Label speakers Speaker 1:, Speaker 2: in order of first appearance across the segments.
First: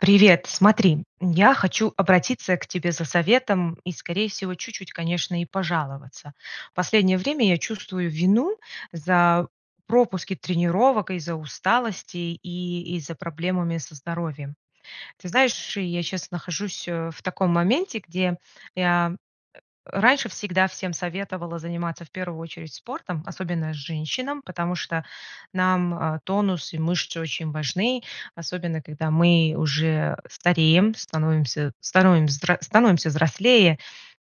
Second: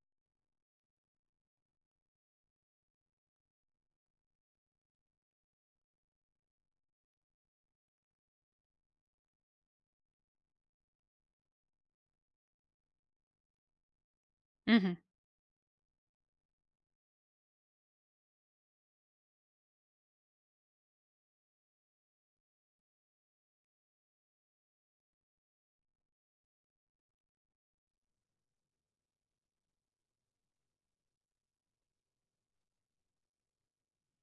Speaker 1: Привет. Смотри, я хочу обратиться к тебе за советом и, скорее всего, чуть-чуть, конечно, и пожаловаться. Последнее время я чувствую вину за пропуски тренировок, из-за усталости, и из-за проблемами со здоровьем.
Speaker 2: Мгм.
Speaker 1: Ты знаешь, я щас нахожусь, э, в таком моменте, где я, э, раньше всегда всем советовала заниматься в 1 очередь спортом, особенно женщинам, потому что нам, а, тонус и мышцы очень важны, особенно когда мы уже стареем, становимся становимся взр становимся взрослее.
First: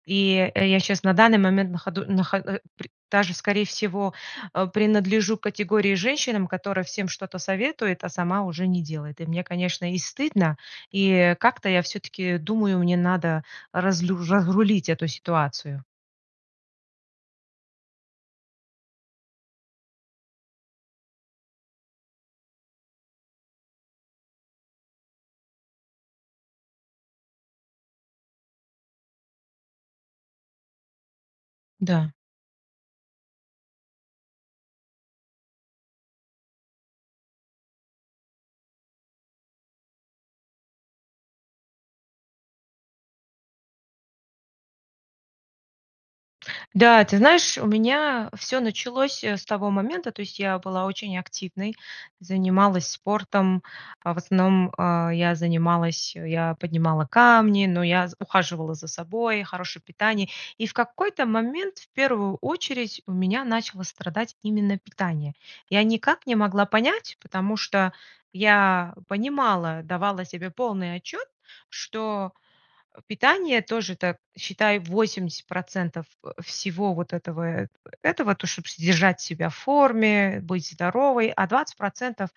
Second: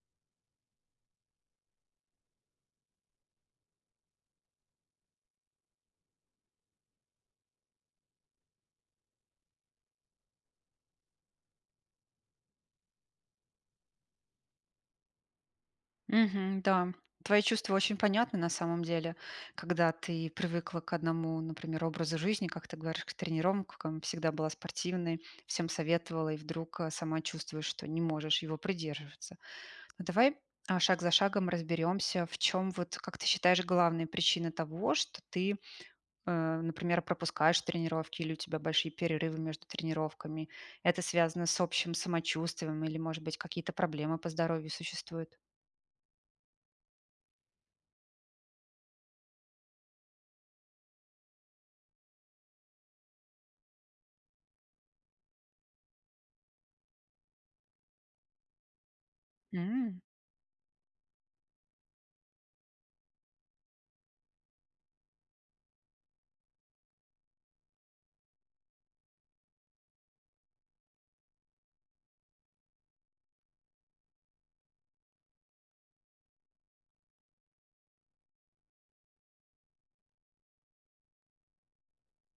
Speaker 1: И я щас на данный момент находу нахо а, э, пр даже скорее всего, а, принадлежу к категории женщинам, которая всем что-то советует, а сама уже не делает. И мне, конечно, и стыдно, и как-то я всё-таки думаю мне надо разлю разрулить эту ситуацию.
Speaker 2: Мгм. Да. Твои чувства очень понятны на самом деле, когда ты привыкла к 1, например, образу жизни, как ты говоришь, к тренировкам, всегда была спортивной, всем советовала, и вдруг, а, сама чувствуешь, что не можешь его придерживаться. А давай, а, шаг за шагом
Speaker 1: Да.
Speaker 2: разберёмся, в чём вот, как ты считаешь, главные причины того, что ты, а, например, пропускаешь тренировки, или у тебя большие перерывы между тренировками. Это связано с общим самочувствием, или, может быть, какие-то проблемы по здоровью существуют?
Speaker 1: Да, ты знаешь, у меня всё началось, э, с того момента, то есть я была очень активной, занималась спортом, а в основном, а, я занималась, а, я поднимала камни, но я з ухаживала за собой, хорошее
Speaker 2: М.
Speaker 1: питание. И в какой-то момент в 1 очередь у меня начало страдать именно питание. Я никак не могла понять, потому что я понимала, давала себе полный отчет, что питание тоже это считай 80 %, э, всего вот этого в этого, чтобы содержать себя форме, быть здоровой, а 20 %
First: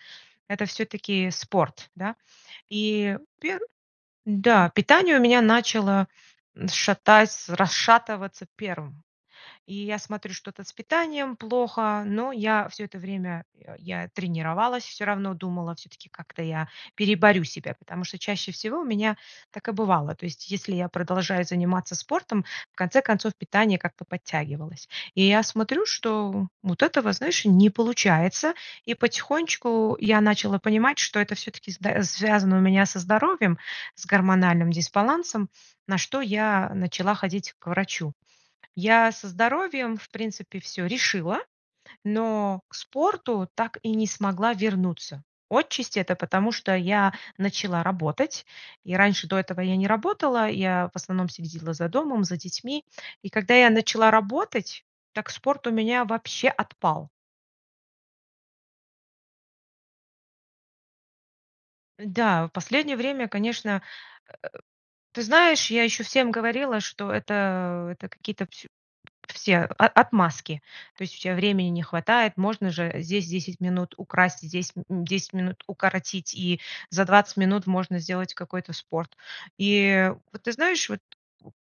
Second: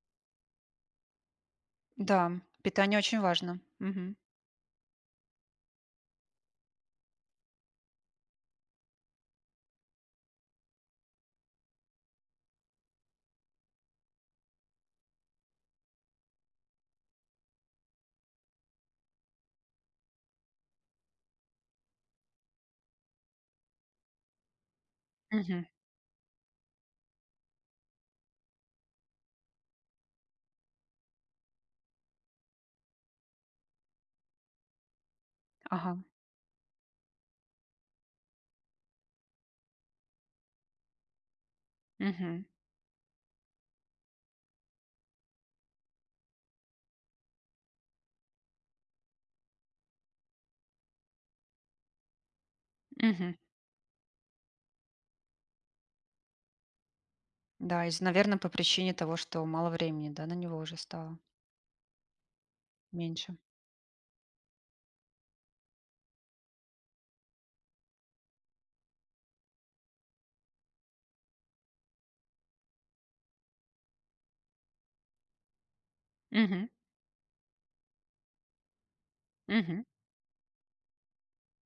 Speaker 1: это всё-таки спорт, да.
Speaker 2: Да, питание
Speaker 1: И
Speaker 2: очень важно.
Speaker 1: пер
Speaker 2: Мгм.
Speaker 1: да, питание у меня начало шатать, расшатываться 1. И я смотрю, что-то с питанием плохо, но я всё это время я тренировалась, всё равно думала, все-таки как-то я переборю себя, потому что чаще всего у меня так и бывало. То есть если я продолжаю заниматься спортом, в конце концов питание как-то подтягивалось. И я
Speaker 2: Мгм.
Speaker 1: смотрю, что вот этого, знаешь не получается. И потихонечку я начала понимать, что это всё-таки зд связано у меня со здоровьем, с гормональным дисбалансом, на
Speaker 2: Ага.
Speaker 1: что я начала ходить к врачу. Я со здоровьем в принципе всё решила,
Speaker 2: Мгм.
Speaker 1: но к спорту так и не смогла вернуться. Отчасти это потому, что я начала работать. И раньше до этого я не работала, я в основном следила за домом, за детьми. И
Speaker 2: Мгм.
Speaker 1: когда я начала работать, так спорт у меня вообще отпал.
Speaker 2: Да, из-за, наверное, по причине того, что мало времени да, на него уже стало?
Speaker 1: Да, в последнее время
Speaker 2: Меньше.
Speaker 1: конечно э, ты знаешь, я ещё всем говорила, что это, а, это какие-то пс все о отмазки, то есть у тя времени не хватает. Можно же здесь 10 минут украсть, здесь, м, 10 минут укоротить, и
Speaker 2: Мгм.
Speaker 1: за 20 минут можно сделать какой-то спорт.
Speaker 2: Мгм.
Speaker 1: И вот ты знаешь вот,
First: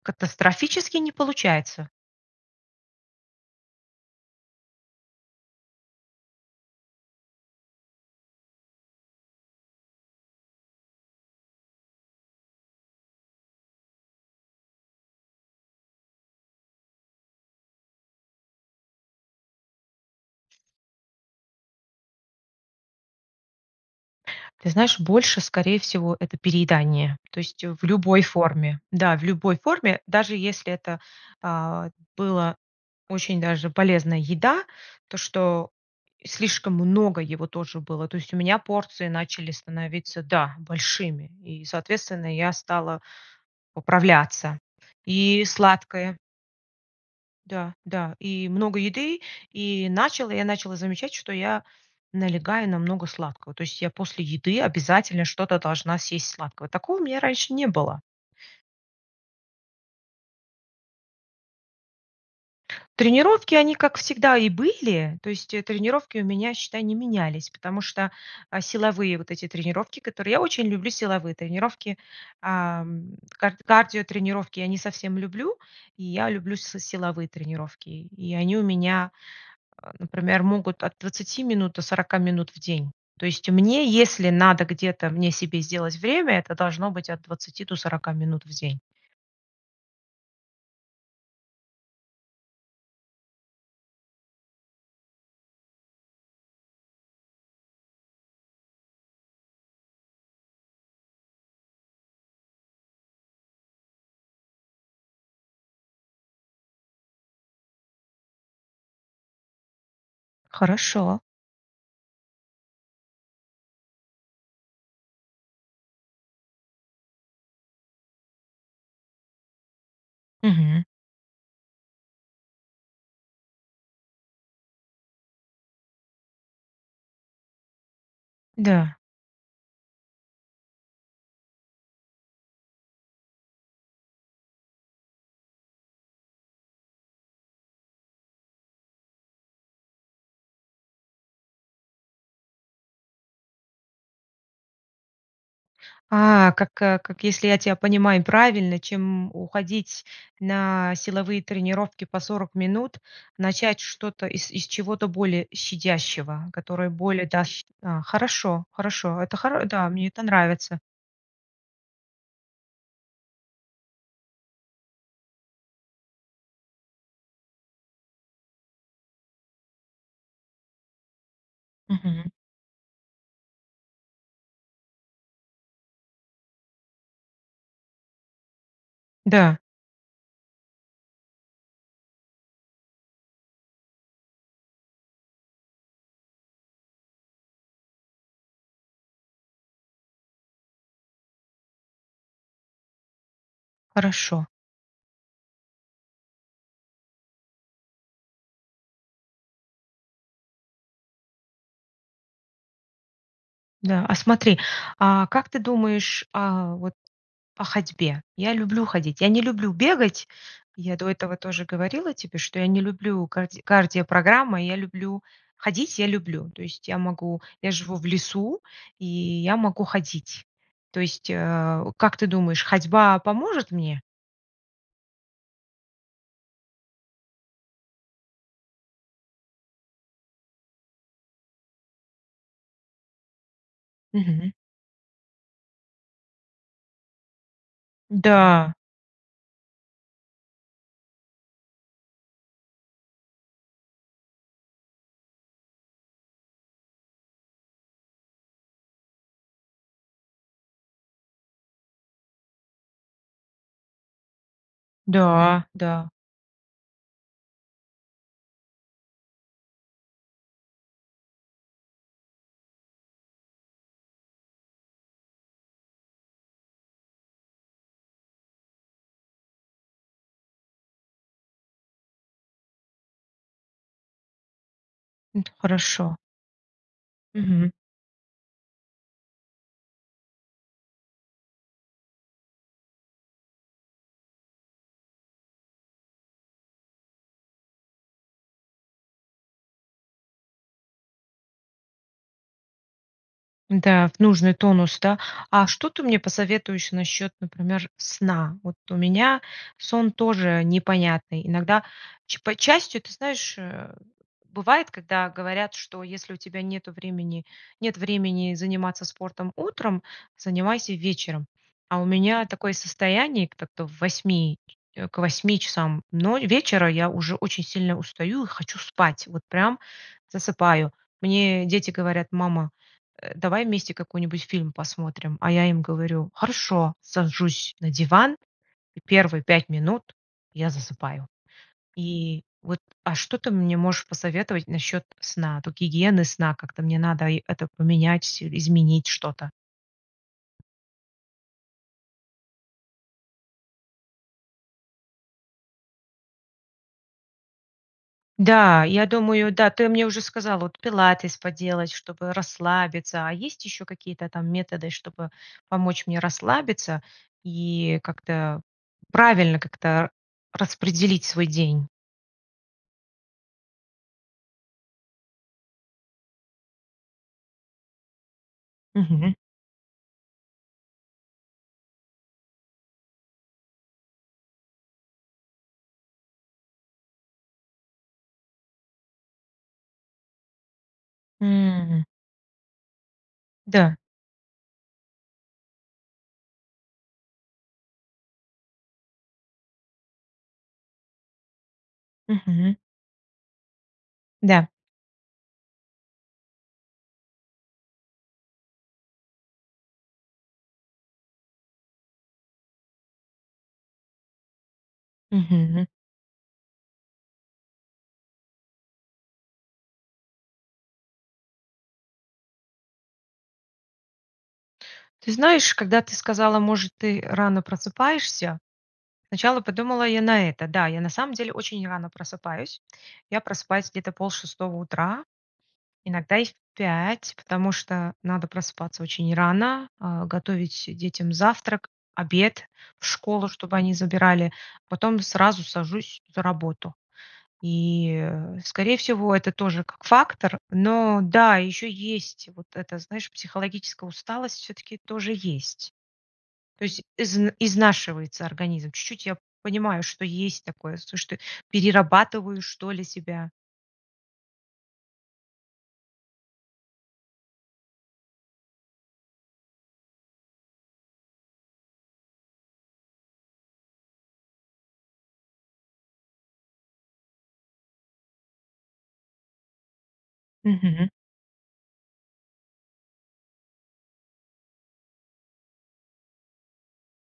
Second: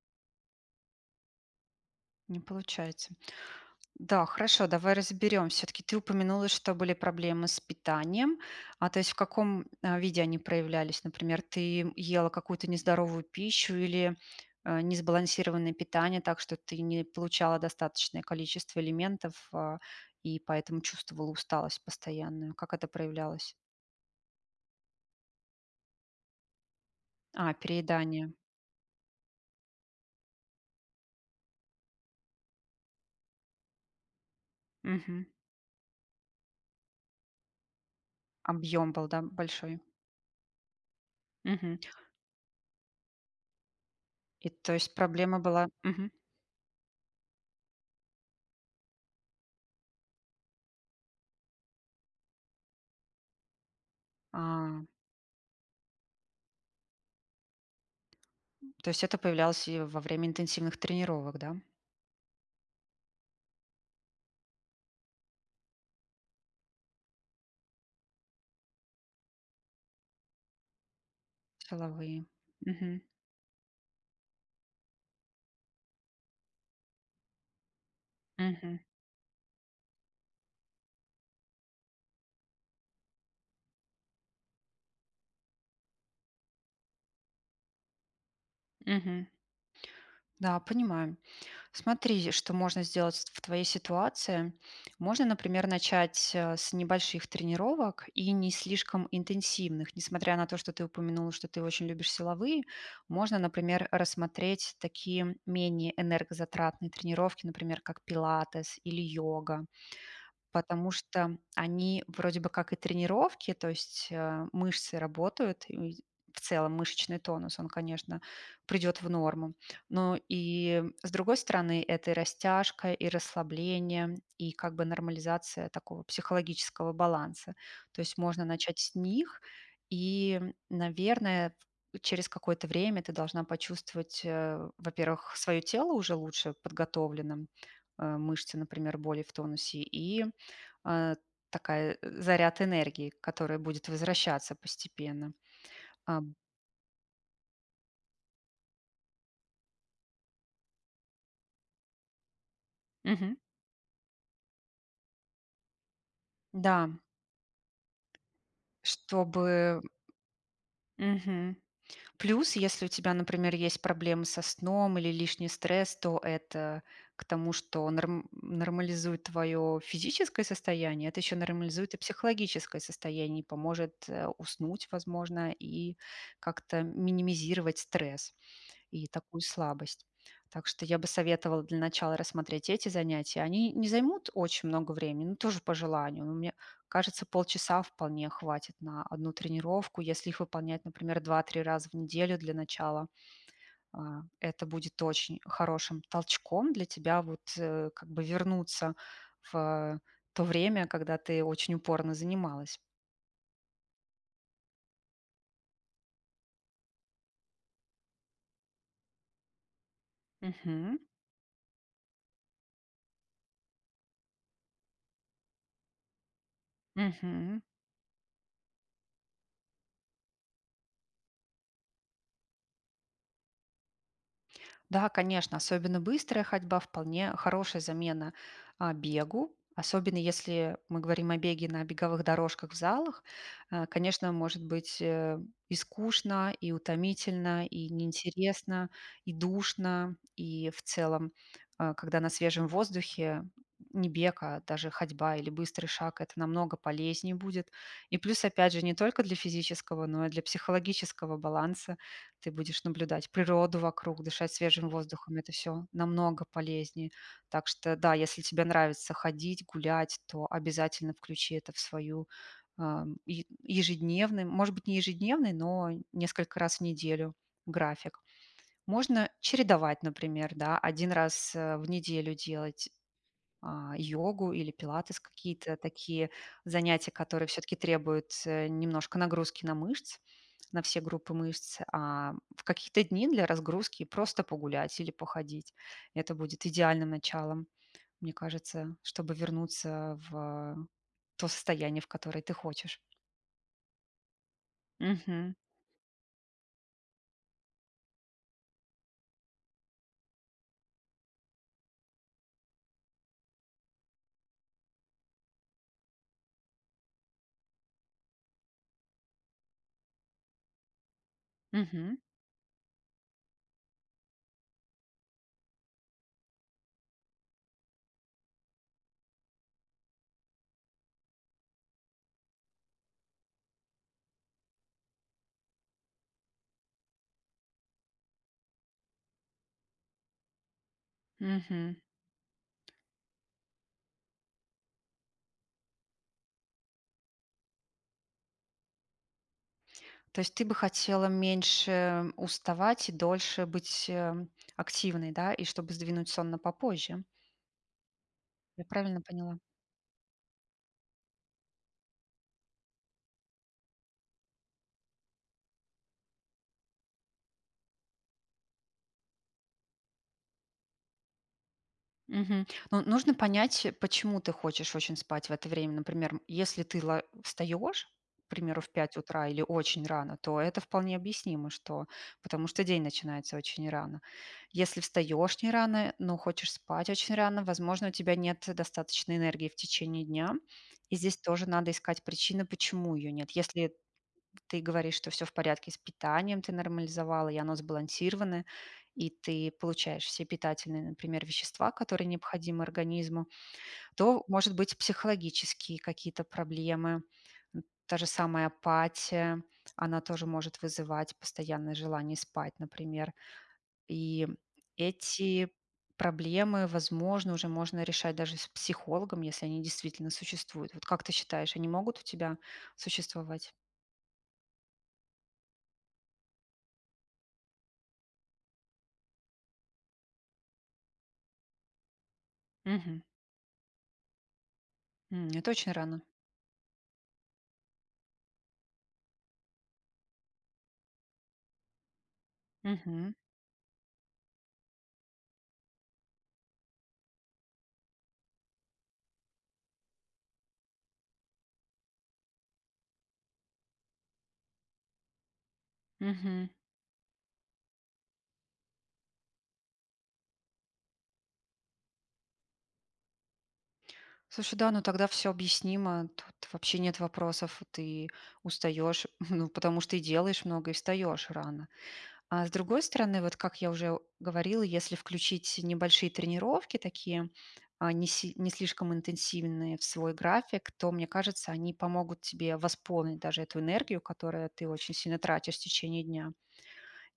Speaker 1: катастрофически не получается.
Speaker 2: Не получается. Да, хорошо, давай разберемся. Всё-таки, ты упомянула, что были проблемы с питанием, а, то есть в каком виде они проявлялись? Например, ты ела какую-то нездоровую пищу или, э, несбалансированное питание так, что ты не получала достаточное количество элементов, а, и поэтому чувствовала усталость постоянную? Как это проявлялось?
Speaker 1: Ты знаешь, больше скорее всего это переедание. То
Speaker 2: А,
Speaker 1: есть в любой
Speaker 2: переедание.
Speaker 1: форме. Да, в любой форме, даже если это, а, было очень даже полезная еда, то
Speaker 2: Мгм.
Speaker 1: что слишком много его тоже было. То есть у меня
Speaker 2: Объём был,
Speaker 1: порции
Speaker 2: да,
Speaker 1: начали
Speaker 2: большой?
Speaker 1: становиться, да, большими, и,
Speaker 2: Мгм.
Speaker 1: соответственно, я стала
Speaker 2: И,
Speaker 1: поправляться.
Speaker 2: то есть проблема
Speaker 1: И
Speaker 2: была Мгм.
Speaker 1: сладкое. Да, да, и много еды. И начала я, начала замечать, что я налегаю на много сладкого, то есть я после еды
Speaker 2: А.
Speaker 1: обязательно что-то должна съесть сладкого. Такого у меня раньше не было.
Speaker 2: То есть это появлялось и во время интенсивных тренировок, да?
Speaker 1: Тренировки, они, как всегда, и были, то есть, э, тренировки у меня, считай, не менялись, потому что, а, силовые вот эти тренировки которые, я очень люблю силовые тренировки.
Speaker 2: Силовые. Мгм.
Speaker 1: Ам, кар кардиотренировки я не совсем люблю, и я люблю с силовые тренировки. И они у
Speaker 2: Мгм.
Speaker 1: меня, а, например, могут от 20 минут до 40 минут в день. То есть мне, если надо где-то мне себе сделать время, это должно быть от 20 до 40 минут в день.
Speaker 2: Мгм. Да, понимаю. Смотри, что можно сделать ст в твоей ситуации. Можно, например, начать, а, с небольших тренировок, и не слишком интенсивных. Несмотря на то, что ты упомянула, что ты очень любишь силовые, можно, например, рассмотреть такие, менее энергозатратные тренировки, например, как пилатес, или йога. Потому
Speaker 1: Хорошо.
Speaker 2: что они вроде бы как и тренировки, то есть, а, мышцы работают, и в целом мышечный тонус, он, конечно, придёт в норму. Но
Speaker 1: Мгм.
Speaker 2: и с другой стороны- это и растяжка, и расслабление, и как бы нормализация такого психологического баланса. То есть, можно начать
Speaker 1: Да.
Speaker 2: с них. И, наверное, т через какое-то время ты должна почувствовать, э, во-первых, своё тело уже лучше подготовленным, а, мышцы, например, более в тонусе и, а, такая, заряд энергии, которая будет возвращаться постепенно. Ам
Speaker 1: А, как как если я тебя понимаю правильно, чем уходить на силовые тренировки по 40 минут,
Speaker 2: Мгм.
Speaker 1: начать что-то и из чего-то более щадящего,
Speaker 2: Да.
Speaker 1: которое более да, ще а, хорошо. Хорошо. Это хор
Speaker 2: Чтобы,
Speaker 1: да, мне это нравится.
Speaker 2: м, м. Мгм. Плюс, если у тебя, например, есть проблемы со сном, или лишний стресс, то это к тому, что норм нормализует твое физическое состояние, это ещё нормализует и
Speaker 1: Мгм.
Speaker 2: психологическое состояние, и поможет, э, уснуть, возможно, и как-то минимизировать стресс, и такую
Speaker 1: Да.
Speaker 2: слабость. Так что я бы советовала для начала рассмотреть эти занятия. Они не займут очень много времени, но тоже по желанию. Но мне кажется, полчаса вполне хватит на 1 тренировку, если их выполнять, например, 2-3 раза в неделю для начала. А,
Speaker 1: Хорошо.
Speaker 2: это будет очень хорошим толчком для тебя вот, э, как бы вернуться в то время, когда ты очень упорно занималась.
Speaker 1: Да. А смотри, а как ты думаешь, а, вот, а ходьбе? Я люблю ходить, я не люблю бегать, я
Speaker 2: Мгм.
Speaker 1: до этого тоже говорила тебе, что я не люблю карди кардиопрограммы, я люблю ходить я люблю. То есть я могу,
Speaker 2: Мгм.
Speaker 1: я живу в лесу, и я могу ходить. То есть, а, как ты думаешь, ходьба поможет мне?
Speaker 2: Да, конечно, особенно быстрая ходьба вполне хорошая замена, а, бегу, особенно если мы говорим о беге на беговых дорожках в залах. Э, конечно,
Speaker 1: Мгм.
Speaker 2: может быть, э, и скучно, и утомительно, и
Speaker 1: Да.
Speaker 2: неинтересно, и душно, и в целом, а, когда на свежем воздухе не бег, а даже ходьба, или быстрый шаг, это намного полезнее будет. И плюс опять же не только для физического, но и для психологического баланса, ты будешь наблюдать природу вокруг, дышать свежим воздухом- это
Speaker 1: Да,
Speaker 2: всё
Speaker 1: да.
Speaker 2: намного полезнее. Так что да, если тебе нравится ходить, гулять, то обязательно включи это в свою, а, еж ежедневную, может быть, не ежедневный, но несколько раз в неделю, график. Можно чередовать, например, да. 1 раз, э, в неделю делать, а, йогу, или пилатес,
Speaker 1: М.
Speaker 2: какие-то
Speaker 1: Хорошо.
Speaker 2: такие занятия, которые
Speaker 1: Мгм.
Speaker 2: всё-таки требуют, э, немножко нагрузки на мышцы, на все группы мышц, а в какие-то дни для разгрузки просто погулять или походить. Это будет идеальным началом, мне кажется, чтобы вернуться в то состояние, в которое ты хочешь.
Speaker 1: Да. В нужный тонус, да?
Speaker 2: Мгм.
Speaker 1: А что ты мне посоветуешь насчет, например, сна? Вот у меня сон тоже непонятный. Иногда ч по частью, ты знаешь, э, бывает, когда говорят, что если у тебя нету времени, нет времени заниматься спортом утром, занимайся вечером. А у
Speaker 2: Мгм.
Speaker 1: меня такое состояние, так-то в 8, к 8 часам но вечера я уже очень сильно устаю, и хочу спать, вот прям засыпаю. Мне дети говорят: "Мама, э, давай вместе какой-нибудь фильм посмотрим." А я им говорю: "Хорошо." Сажусь на диван, и 1 5 минут я засыпаю.
Speaker 2: Мгм.
Speaker 1: И вот, а что ты мне можешь посоветовать насчет сна, тут гигиены сна? Как-то мне надо и это поменять, изменить что-то?
Speaker 2: То есть ты бы хотела меньше уставать, и дольше быть, э, активной, да? И чтобы сдвинуть сон попозже.
Speaker 1: Да,
Speaker 2: Я
Speaker 1: я
Speaker 2: правильно
Speaker 1: думаю,
Speaker 2: поняла?
Speaker 1: да, ты мне уже сказала вот пилатес поделать, чтобы расслабиться. А есть еще какие-то, там, методы, чтобы помочь мне расслабиться, и как-то, правильно как-то распределить свой день?
Speaker 2: Мгм. Ну, нужно понять, почему ты хочешь очень спать в это время. Например, если ты ла встаёшь, к примеру, в
Speaker 1: Мгм.
Speaker 2: утра, или очень рано, то это вполне объяснимо, что, потому что день начинается очень рано. Если встаёшь не рано, но хочешь спать очень рано, возможно, у тебя нет достаточно энергии в течение дня. И здесь тоже надо
Speaker 1: М.
Speaker 2: искать причины, почему её нет. Если
Speaker 1: Да.
Speaker 2: ты говоришь, что всё в порядке с питанием, ты нормализовала, и оно сбалансировано, и ты получаешь все питательные, например, вещества, которые
Speaker 1: Мгм.
Speaker 2: необходимы организму, то
Speaker 1: Да.
Speaker 2: может быть психологические какие-то проблемы. М. Та же самая апатия, она тоже может вызывать постоянное желание спать, например. И эти
Speaker 1: Мгм.
Speaker 2: проблемы, возможно, уже можно решать даже с психологом, если они действительно существуют. Вот как ты считаешь, они могут у тебя существовать?
Speaker 1: Ты знаешь, когда ты сказала: "Может ты рано просыпаешься?" Сначала подумала я на это, да. Я на самом деле очень рано просыпаюсь.
Speaker 2: Мгм.
Speaker 1: Я просыпаюсь где-то полшестого утра,
Speaker 2: М. Это очень рано.
Speaker 1: иногда и в 5, потому что надо просыпаться очень рано, а, готовить детям завтрак, обед в
Speaker 2: Мгм.
Speaker 1: школу, чтобы они забирали, потом сразу сажусь за работу. И, скорее всего, это тоже как фактор. Но да, еще есть вот это знаешь, психологическая усталость, все-таки тоже есть.
Speaker 2: Мгм.
Speaker 1: То есть из изнашивается организм, чуть-чуть я понимаю, что есть такое, сушты перерабатываю что ли себя.
Speaker 2: Слушай, да, ну тогда всё объяснимо, тут вообще нет вопросов. Ты устаёшь, ну, потому что и делаешь много, и встаёшь рано. А с другой стороны, вот как я уже говорила, если включить небольшие тренировки, такие, а, не си не слишком интенсивные в свой график,
Speaker 1: Мгм.
Speaker 2: то, мне кажется, они помогут тебе восполнить даже эту энергию, которую ты очень сильно тратишь в течение дня.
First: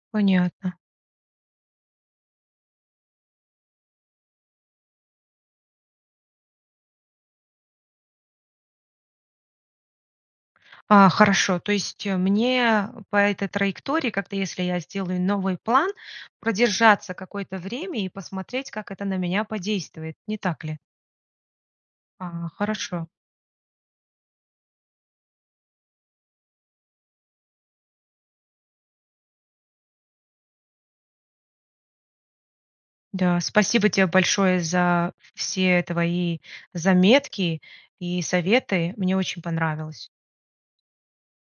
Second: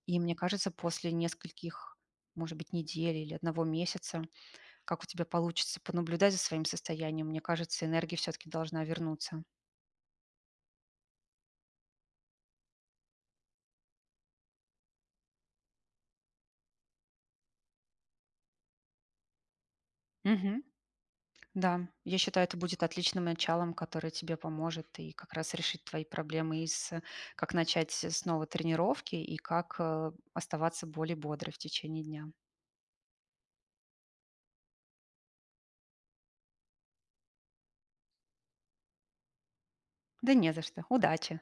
Speaker 2: И мне кажется,
Speaker 1: Понятно.
Speaker 2: после нескольких, может быть, недель или 1 месяца, как у тебя получится понаблюдать за своим состоянием, мне кажется, энергия всё-таки должна вернуться.
Speaker 1: А, хорошо. То есть, э, мне по этой траектории, как-то если я сделаю новый план, продержаться какое-то время, и посмотреть, как это на меня подействует, не
Speaker 2: Мгм.
Speaker 1: так ли?
Speaker 2: Да, я считаю,
Speaker 1: А,
Speaker 2: это будет
Speaker 1: хорошо.
Speaker 2: отличным началом, которое тебе поможет, и как раз решить твои проблемы, и с как начать снова тренировки и как, э, оставаться более бодрой в течение дня.
Speaker 1: Да. Спасибо те большое за все твои заметки, и советы, мне очень понравилось.
Speaker 2: Да не за что! Удачи!